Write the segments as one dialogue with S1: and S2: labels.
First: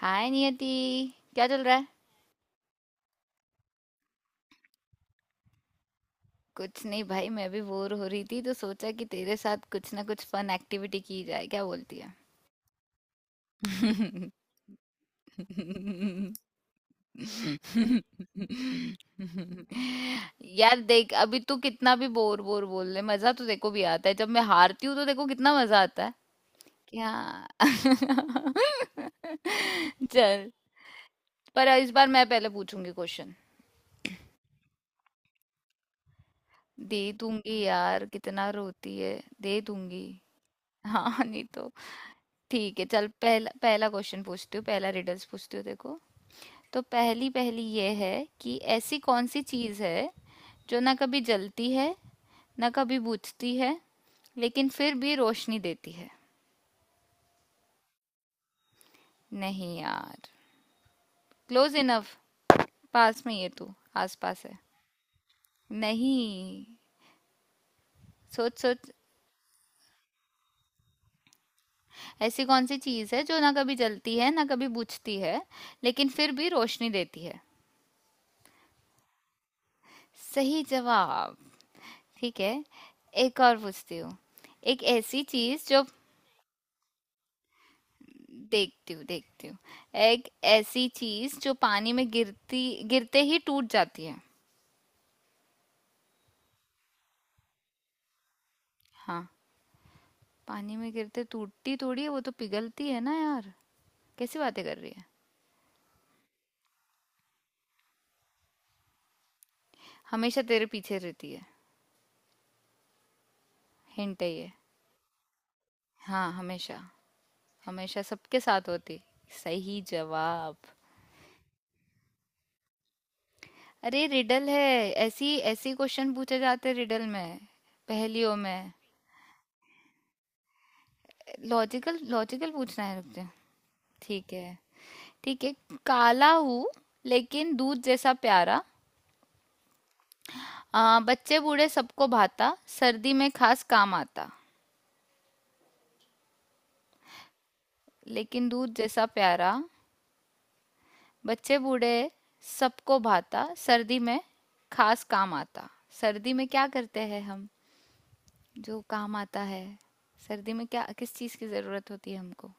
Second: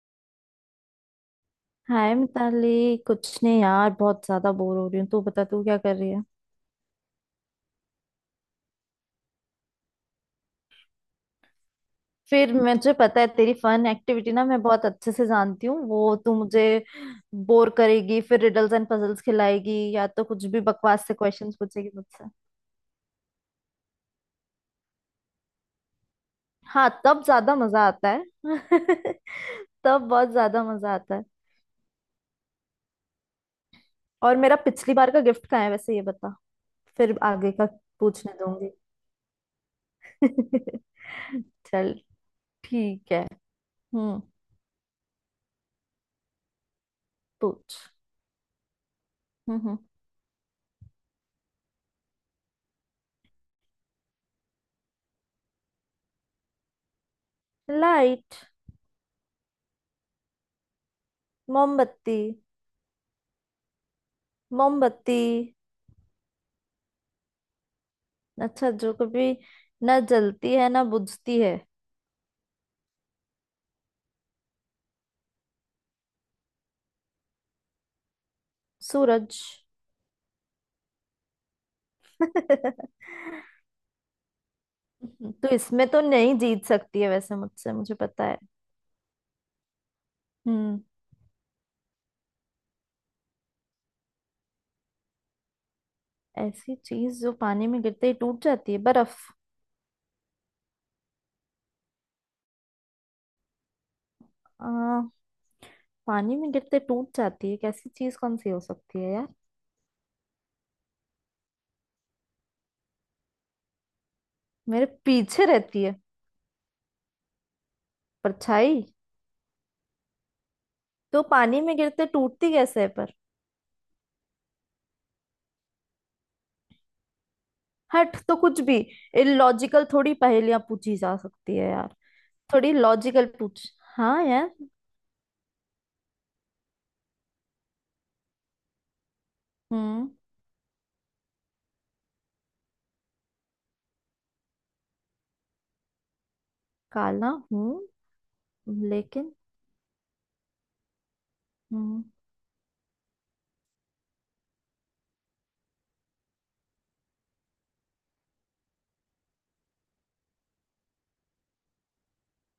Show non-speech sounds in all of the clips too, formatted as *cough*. S1: हाय नियति। क्या चल रहा है?
S2: हाय मिताली, कुछ नहीं यार, बहुत ज्यादा बोर हो रही हूँ। तू बता, तू क्या कर रही है।
S1: कुछ नहीं भाई, मैं भी बोर हो रही थी तो सोचा कि तेरे साथ कुछ ना कुछ फन एक्टिविटी की जाए, क्या बोलती है?
S2: फिर मुझे पता है तेरी फन एक्टिविटी, मैं बहुत अच्छे से जानती हूँ। वो तू मुझे बोर करेगी, फिर रिडल्स एंड पजल्स खिलाएगी या तो कुछ भी
S1: यार
S2: बकवास
S1: देख,
S2: से
S1: अभी तू
S2: क्वेश्चंस पूछेगी
S1: कितना भी
S2: मुझसे।
S1: बोर बोर बोल ले, मजा तो देखो भी आता है। जब मैं हारती हूँ तो देखो कितना मजा आता है।
S2: हाँ,
S1: क्या?
S2: तब ज्यादा मजा आता है। *laughs*
S1: *laughs*
S2: तब बहुत
S1: चल।
S2: ज्यादा मजा आता है।
S1: पर इस बार मैं पहले पूछूंगी क्वेश्चन।
S2: और मेरा पिछली बार का गिफ्ट कहाँ है वैसे, ये बता।
S1: दे
S2: फिर आगे
S1: दूंगी
S2: का
S1: यार,
S2: पूछने
S1: कितना
S2: दूंगी।
S1: रोती है, दे दूंगी।
S2: *laughs*
S1: हाँ नहीं तो।
S2: चल,
S1: ठीक है, चल,
S2: ठीक है।
S1: पहला पहला
S2: हम्म।
S1: क्वेश्चन पूछती हूँ, पहला रिडल्स पूछती हूँ, देखो। तो पहली पहली
S2: पूछ।
S1: ये है कि ऐसी कौन सी
S2: हम्म।
S1: चीज़ है जो ना कभी जलती है ना कभी बुझती है लेकिन फिर भी रोशनी देती है।
S2: लाइट।
S1: नहीं यार। Close enough.
S2: मोमबत्ती।
S1: पास में ही है तू। आस पास है।
S2: मोमबत्ती।
S1: नहीं, सोच
S2: अच्छा,
S1: सोच।
S2: जो कभी जलती है ना बुझती है।
S1: ऐसी कौन सी चीज़ है जो ना कभी जलती है ना कभी बुझती है लेकिन फिर भी रोशनी देती है?
S2: सूरज।
S1: सही जवाब। ठीक है,
S2: *laughs* तो
S1: एक और पूछती हूँ। एक ऐसी चीज जो
S2: इसमें तो नहीं जीत सकती है वैसे मुझसे, मुझे पता है।
S1: देखती हूँ देखती हूँ। एक
S2: हम्म।
S1: ऐसी चीज जो पानी में गिरती, गिरते ही टूट जाती है।
S2: ऐसी चीज जो पानी में गिरते ही टूट जाती है, बर्फ।
S1: हाँ। पानी में गिरते टूटती थोड़ी है, वो तो पिघलती है ना यार। कैसी बातें कर रही
S2: आ,
S1: है?
S2: पानी में गिरते टूट जाती है, कैसी चीज कौन सी हो सकती है यार।
S1: हमेशा तेरे पीछे रहती है, हिंट है ये।
S2: मेरे पीछे रहती है,
S1: हाँ, हमेशा, हमेशा सबके साथ
S2: परछाई।
S1: होती। सही जवाब।
S2: तो पानी में गिरते टूटती कैसे है पर।
S1: अरे रिडल है, ऐसी ऐसी क्वेश्चन पूछे जाते रिडल में,
S2: हट,
S1: पहेलियों
S2: तो कुछ
S1: में।
S2: भी इलॉजिकल थोड़ी पहेलियां पूछी जा सकती है यार।
S1: लॉजिकल लॉजिकल
S2: थोड़ी
S1: पूछना है, रुक
S2: लॉजिकल
S1: जा।
S2: पूछ हाँ
S1: ठीक
S2: यार।
S1: है। ठीक है। काला हूँ लेकिन दूध जैसा प्यारा।
S2: हम्म।
S1: बच्चे बूढ़े सबको भाता, सर्दी में खास काम आता।
S2: काला हूँ
S1: लेकिन दूध जैसा
S2: लेकिन।
S1: प्यारा, बच्चे बूढ़े
S2: हम्म।
S1: सबको भाता, सर्दी में खास काम आता। सर्दी में क्या करते हैं हम, जो काम आता है? सर्दी में क्या, किस चीज़ की ज़रूरत होती है हमको?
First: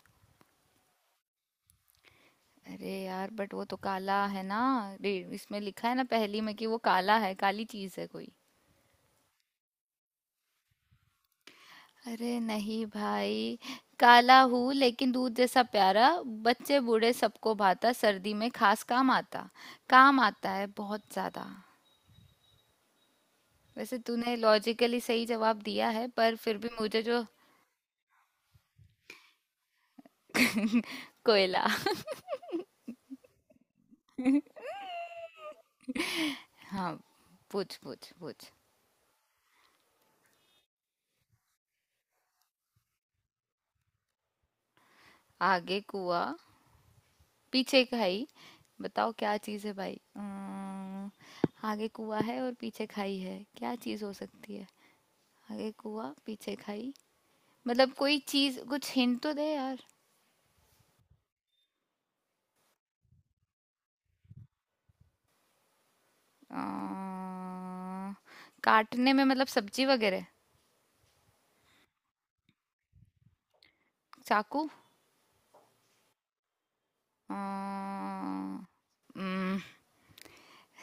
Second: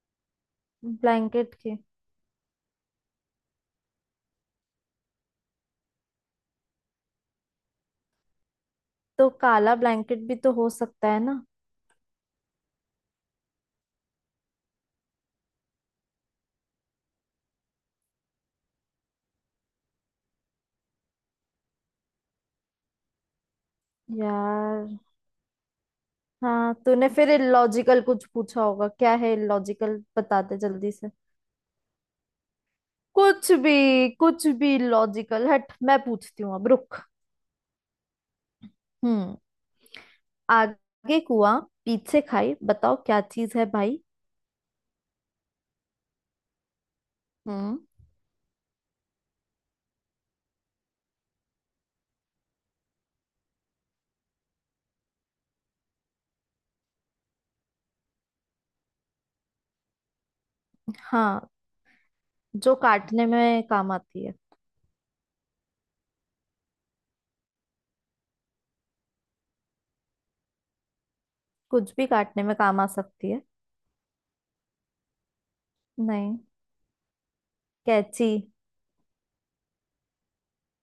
S2: ब्लैंकेट के।
S1: अरे यार, बट वो तो काला है ना। इसमें लिखा है ना पहेली में कि वो काला है, काली चीज़ है कोई।
S2: तो काला ब्लैंकेट भी तो हो सकता है ना
S1: अरे नहीं भाई। काला हूँ लेकिन दूध जैसा प्यारा, बच्चे बूढ़े सबको भाता, सर्दी में खास काम आता। काम आता है बहुत ज्यादा। वैसे तूने लॉजिकली
S2: यार।
S1: सही जवाब दिया है, पर फिर भी
S2: हाँ
S1: मुझे
S2: तूने
S1: जो
S2: फिर इलॉजिकल कुछ पूछा होगा, क्या है इलॉजिकल बताते
S1: *laughs*
S2: जल्दी से।
S1: कोयला।
S2: कुछ भी, कुछ भी लॉजिकल, हट, मैं पूछती हूँ अब,
S1: हाँ,
S2: रुक।
S1: पूछ पूछ पूछ।
S2: हम्म। आगे कुआं पीछे खाई, बताओ क्या चीज है भाई।
S1: आगे कुआ
S2: हम्म।
S1: पीछे खाई बताओ क्या चीज़ है भाई। आगे कुआ है और पीछे खाई है, क्या चीज़ हो सकती है? आगे कुआ पीछे खाई, मतलब कोई चीज, कुछ हिंट तो दे यार।
S2: हाँ, जो काटने में काम आती है।
S1: अ, काटने में मतलब सब्जी वगैरह?
S2: कुछ भी काटने में काम आ सकती है।
S1: चाकू।
S2: नहीं।
S1: अ,
S2: कैची।
S1: हम्म,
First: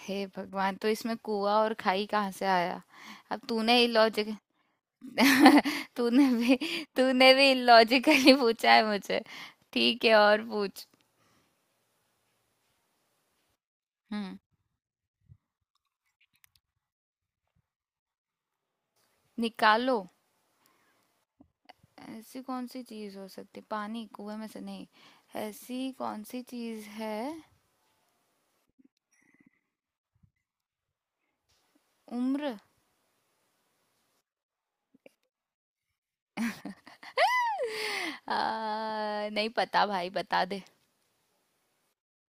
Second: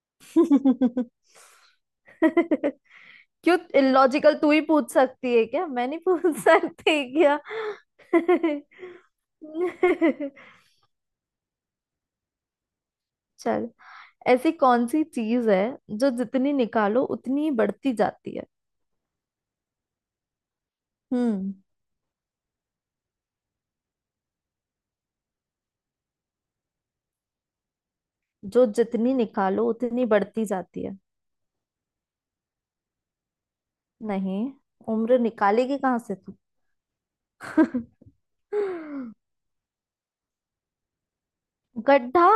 S1: हे भगवान, तो इसमें
S2: *laughs*
S1: कुआ और खाई कहाँ से आया? अब
S2: क्यों,
S1: तूने ही लॉजिक
S2: इलॉजिकल तू ही पूछ सकती है क्या, मैं
S1: *laughs*
S2: नहीं
S1: तूने
S2: पूछ
S1: भी
S2: सकती
S1: तूने
S2: क्या।
S1: भी लॉजिकली पूछा है मुझे। ठीक है, और
S2: *laughs*
S1: पूछ।
S2: चल,
S1: हम्म,
S2: ऐसी कौन सी चीज है जो जितनी निकालो उतनी ही बढ़ती जाती है।
S1: निकालो।
S2: हम्म।
S1: ऐसी कौन सी चीज हो सकती, पानी कुएं में से, नहीं। ऐसी कौन सी चीज है?
S2: जो जितनी निकालो उतनी बढ़ती जाती है।
S1: उम्र
S2: नहीं, उम्र निकालेगी कहाँ से तू।
S1: *laughs* आ,
S2: *laughs*
S1: नहीं पता भाई, बता दे।
S2: गड्ढा।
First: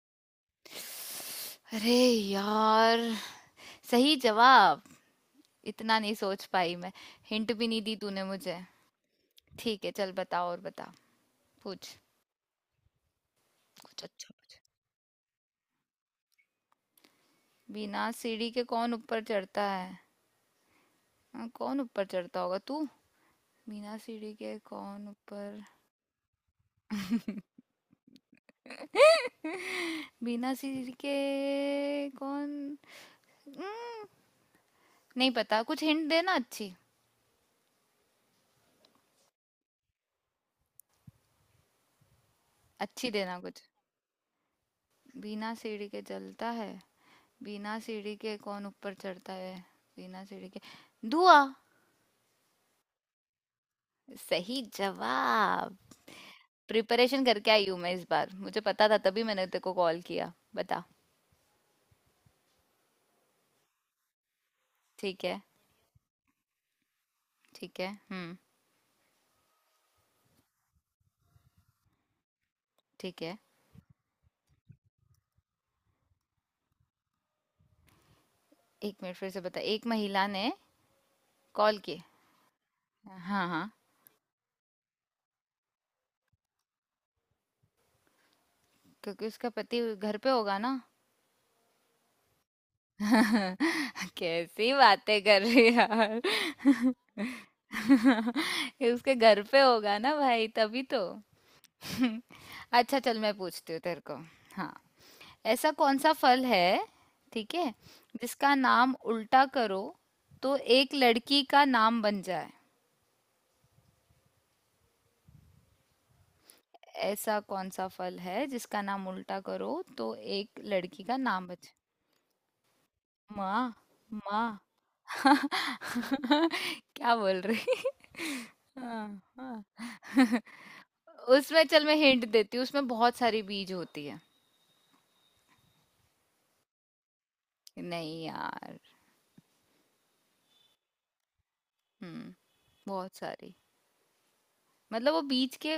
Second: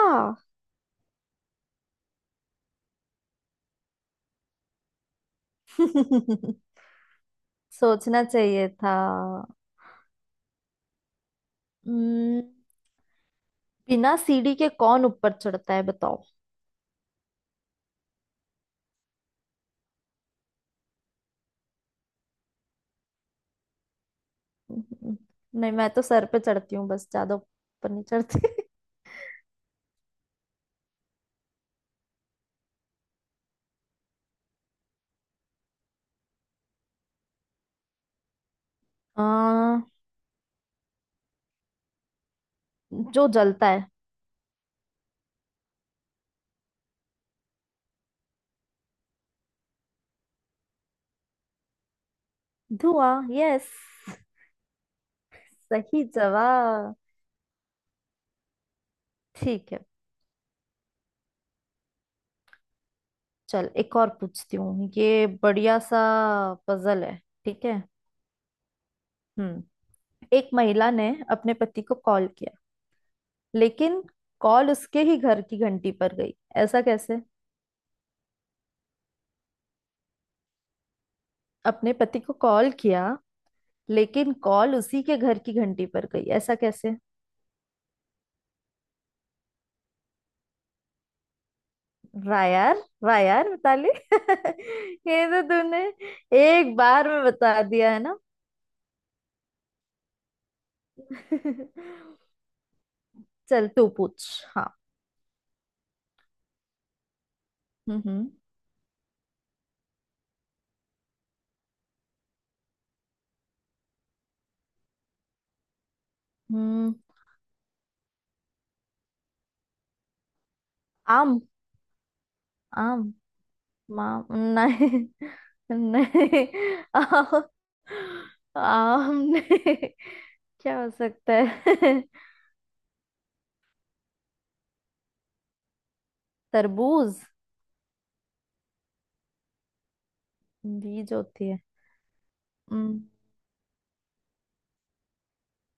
S1: अरे यार, सही जवाब। इतना नहीं सोच
S2: *laughs*
S1: पाई मैं। हिंट भी नहीं दी
S2: सोचना
S1: तूने मुझे।
S2: चाहिए था।
S1: ठीक है, चल बता और बता। पूछ
S2: हम्म।
S1: कुछ
S2: बिना
S1: अच्छा।
S2: सीढ़ी के कौन ऊपर चढ़ता है, बताओ।
S1: बिना सीढ़ी के कौन ऊपर चढ़ता है? हाँ, कौन ऊपर चढ़ता होगा तू? बिना सीढ़ी के कौन ऊपर
S2: नहीं, मैं तो सर पे चढ़ती हूँ बस, ज्यादा ऊपर नहीं चढ़ती। *laughs*
S1: *laughs* बिना सीढ़ी के कौन? हम्म, नहीं पता, कुछ हिंट देना अच्छी,
S2: आ,
S1: अच्छी
S2: जो
S1: देना कुछ।
S2: जलता है।
S1: बिना सीढ़ी के चलता है, बिना सीढ़ी के कौन ऊपर चढ़ता है, बिना सीढ़ी के। धुआं।
S2: धुआं, यस।
S1: सही जवाब।
S2: सही जवाब।
S1: प्रिपरेशन करके आई हूँ मैं इस बार, मुझे पता था तभी मैंने तेरे को
S2: ठीक है,
S1: कॉल किया। बता।
S2: चल एक और पूछती हूँ,
S1: ठीक
S2: ये
S1: है।
S2: बढ़िया सा पजल है। ठीक
S1: ठीक
S2: है।
S1: है। हम्म।
S2: हम्म। एक महिला ने अपने पति को कॉल किया,
S1: ठीक है।
S2: लेकिन कॉल उसके ही घर की घंटी पर गई, ऐसा कैसे।
S1: एक मिनट, फिर से बता। एक महिला ने कॉल
S2: अपने
S1: की।
S2: पति को कॉल किया,
S1: हाँ हाँ।
S2: लेकिन कॉल उसी के घर की घंटी पर गई, ऐसा कैसे।
S1: क्योंकि उसका पति घर पे होगा ना।
S2: वाह यार, वाह यार
S1: *laughs*
S2: मिताली।
S1: कैसी
S2: *laughs*
S1: बातें
S2: ये
S1: कर
S2: तो
S1: रही है
S2: तूने
S1: यार।
S2: एक बार में बता दिया है ना।
S1: *laughs* ये उसके घर पे होगा ना भाई, तभी तो। *laughs*
S2: *laughs*
S1: अच्छा चल, मैं
S2: चल
S1: पूछती हूँ
S2: तू
S1: तेरे को।
S2: पूछ। हाँ।
S1: हाँ। ऐसा कौन सा फल है, ठीक है,
S2: हम्म। हम्म।
S1: जिसका नाम उल्टा करो तो एक लड़की का नाम बन जाए।
S2: हम्म।
S1: ऐसा कौन सा फल है जिसका नाम उल्टा करो तो एक लड़की का
S2: आम।
S1: नाम बन जाए?
S2: आम।
S1: माँ।
S2: माम।
S1: माँ।
S2: नहीं।
S1: *laughs*
S2: *laughs* नहीं,
S1: क्या बोल
S2: आम।
S1: रही?
S2: आम
S1: हाँ,
S2: नहीं।
S1: हाँ।
S2: *laughs*
S1: *laughs*
S2: क्या हो सकता
S1: उसमें, चल
S2: है।
S1: मैं हिंट देती हूँ, उसमें बहुत सारी बीज होती है।
S2: *laughs* तरबूज।
S1: नहीं यार।
S2: बीज होती है।
S1: हम्म,
S2: हम्म।
S1: बहुत सारी, मतलब वो बीज के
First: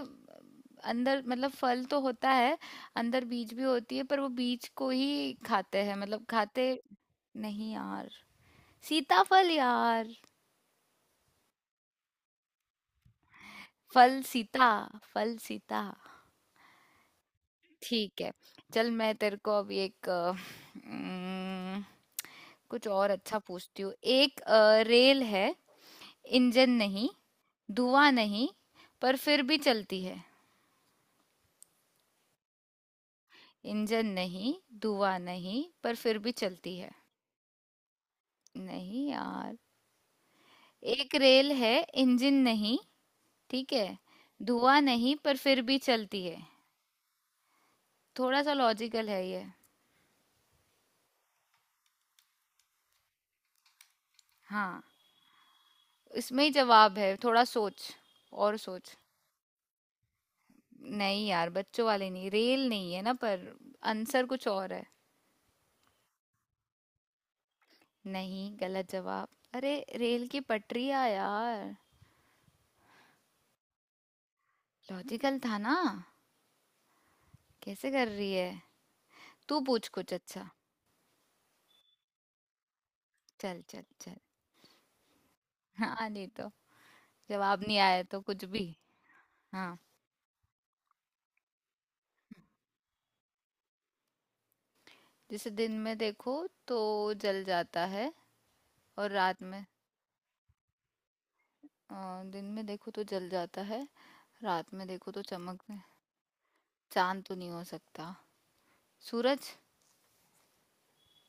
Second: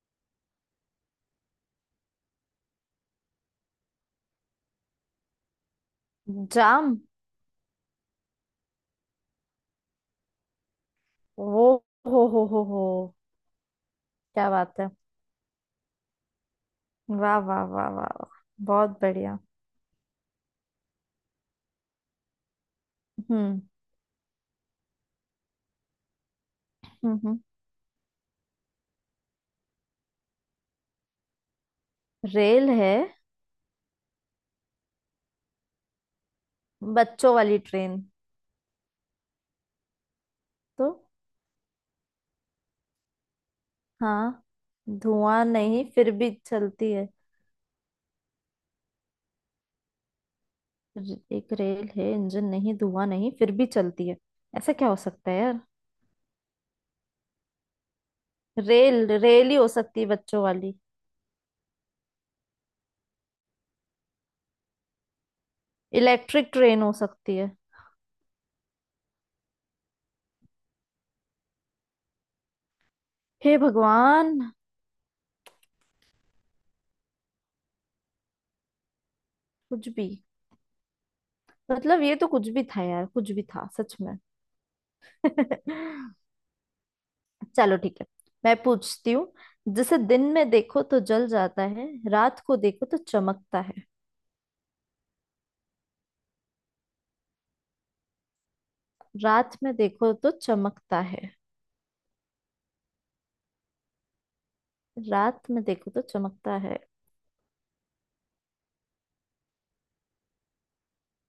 S1: अंदर, मतलब फल तो होता है, अंदर बीज भी होती है, पर वो बीज को ही खाते हैं, मतलब खाते।
S2: जाम।
S1: नहीं यार, सीताफल यार।
S2: वो, हो,
S1: फल
S2: क्या
S1: सीता,
S2: बात है।
S1: फल सीता।
S2: वाह वाह वाह वाह
S1: ठीक है,
S2: वाह,
S1: चल
S2: बहुत
S1: मैं तेरे
S2: बढ़िया।
S1: को अब एक उम्म, कुछ और अच्छा
S2: हम्म।
S1: पूछती हूँ। एक रेल है, इंजन नहीं,
S2: हम्म।
S1: धुआं नहीं, पर फिर भी चलती है।
S2: रेल है।
S1: इंजन नहीं, धुआं नहीं, पर फिर भी चलती है।
S2: बच्चों वाली ट्रेन।
S1: नहीं यार।
S2: तो।
S1: एक रेल है, इंजन नहीं, ठीक है,
S2: हाँ।
S1: धुआं नहीं, पर
S2: धुआं
S1: फिर भी
S2: नहीं फिर
S1: चलती
S2: भी
S1: है।
S2: चलती है।
S1: थोड़ा सा लॉजिकल है ये।
S2: एक रेल है, इंजन नहीं, धुआं नहीं, फिर भी चलती है, ऐसा
S1: हाँ,
S2: क्या हो सकता है यार।
S1: इसमें ही जवाब है, थोड़ा सोच, और सोच।
S2: रेल रेल ही हो सकती है बच्चों वाली।
S1: नहीं यार, बच्चों वाले नहीं, रेल नहीं है ना पर, आंसर कुछ और है।
S2: इलेक्ट्रिक ट्रेन हो सकती है।
S1: नहीं, गलत जवाब। अरे रेल की पटरियाँ यार।
S2: हे भगवान।
S1: लॉजिकल था ना, कैसे कर रही है। तू पूछ
S2: कुछ भी,
S1: कुछ अच्छा।
S2: मतलब ये तो कुछ भी था यार, कुछ भी
S1: चल
S2: था
S1: चल
S2: सच
S1: चल।
S2: में।
S1: हाँ
S2: *laughs*
S1: नहीं तो, जवाब
S2: चलो
S1: नहीं
S2: ठीक
S1: आया
S2: है,
S1: तो कुछ
S2: मैं
S1: भी।
S2: पूछती हूँ।
S1: हाँ।
S2: जिसे दिन में देखो तो जल जाता है, रात को देखो तो चमकता है।
S1: जिसे दिन में देखो तो जल जाता है और रात
S2: रात
S1: में
S2: में देखो तो चमकता है।
S1: अ, दिन में देखो तो जल जाता है, रात में देखो तो
S2: रात
S1: चमक,
S2: में देखो तो चमकता है
S1: चांद तो नहीं हो सकता, सूरज।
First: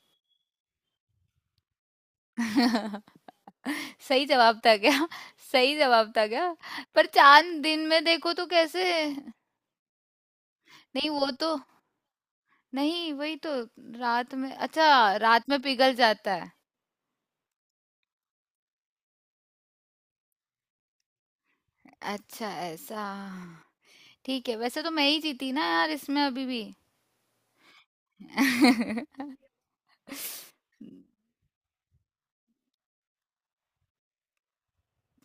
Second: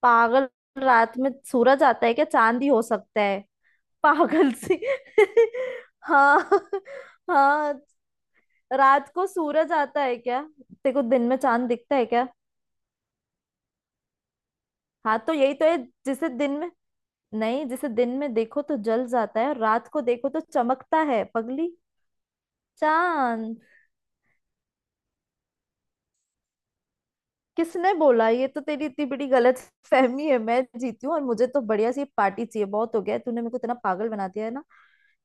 S2: पागल। रात में सूरज आता है क्या, चांद ही हो सकता
S1: *laughs*
S2: है
S1: सही
S2: पागल
S1: जवाब था
S2: सी।
S1: क्या? सही
S2: *laughs*
S1: जवाब था
S2: हाँ।
S1: क्या? पर चांद
S2: हाँ,
S1: दिन में देखो तो कैसे?
S2: रात को सूरज आता है क्या, देखो
S1: नहीं
S2: दिन
S1: वो
S2: में
S1: तो,
S2: चांद दिखता है क्या।
S1: नहीं वही तो, रात में, अच्छा,
S2: हाँ तो
S1: रात
S2: यही
S1: में
S2: तो है।
S1: पिघल
S2: जिसे
S1: जाता है।
S2: दिन में, नहीं जिसे दिन में देखो तो जल जाता है और रात को देखो तो चमकता है पगली।
S1: अच्छा ऐसा।
S2: चांद।
S1: ठीक है, वैसे तो मैं ही जीती ना यार इसमें, अभी भी
S2: किसने बोला, ये तो तेरी इतनी बड़ी
S1: *laughs*
S2: गलत फहमी है, मैं जीती हूँ और मुझे तो बढ़िया सी पार्टी चाहिए, बहुत हो गया है, तूने मेरे को इतना पागल बना दिया है ना।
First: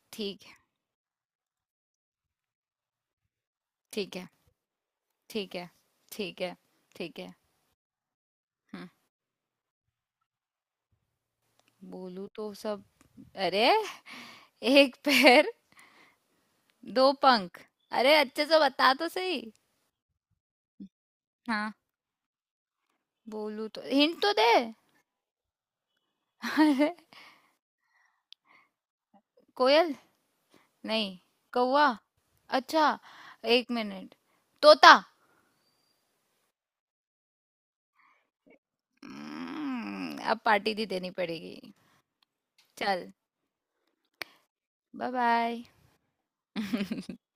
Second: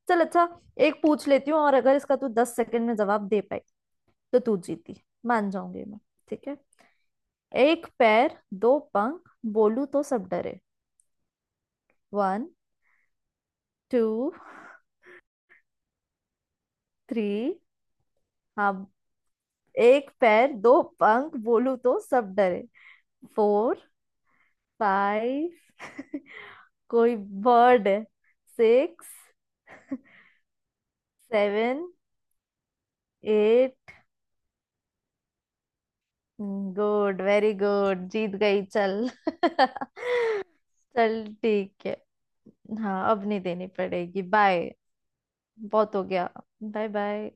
S2: चल
S1: ठीक
S2: अच्छा,
S1: है।
S2: एक पूछ लेती हूँ और अगर इसका तू 10 सेकंड में जवाब दे पाई
S1: ठीक है।
S2: तो तू जीती, मान
S1: ठीक है।
S2: जाऊंगी मैं।
S1: ठीक
S2: ठीक
S1: है।
S2: है।
S1: ठीक है।
S2: एक पैर, दो
S1: हम्म।
S2: पंख, बोलू तो सब डरे।
S1: बोलू
S2: वन।
S1: तो सब। अरे।
S2: टू।
S1: एक पैर दो
S2: थ्री।
S1: पंख। अरे, अच्छे से
S2: हाँ,
S1: बता तो सही।
S2: एक पैर दो पंख
S1: हाँ।
S2: बोलू तो सब डरे।
S1: बोलू तो,
S2: फोर।
S1: हिंट तो दे।
S2: फाइव। *laughs*
S1: अरे।
S2: कोई बर्ड है। सिक्स।
S1: कोयल? नहीं।
S2: सेवन।
S1: कौवा?
S2: *laughs*
S1: अच्छा, एक
S2: एट।
S1: मिनट, तोता।
S2: गुड, वेरी गुड, जीत गई, चल। *laughs*
S1: अब पार्टी भी देनी
S2: चल
S1: पड़ेगी।
S2: ठीक है। हाँ
S1: चल।
S2: अब नहीं देनी पड़ेगी, बाय,
S1: बाय बाय।
S2: बहुत हो गया। Bye
S1: *laughs*
S2: bye.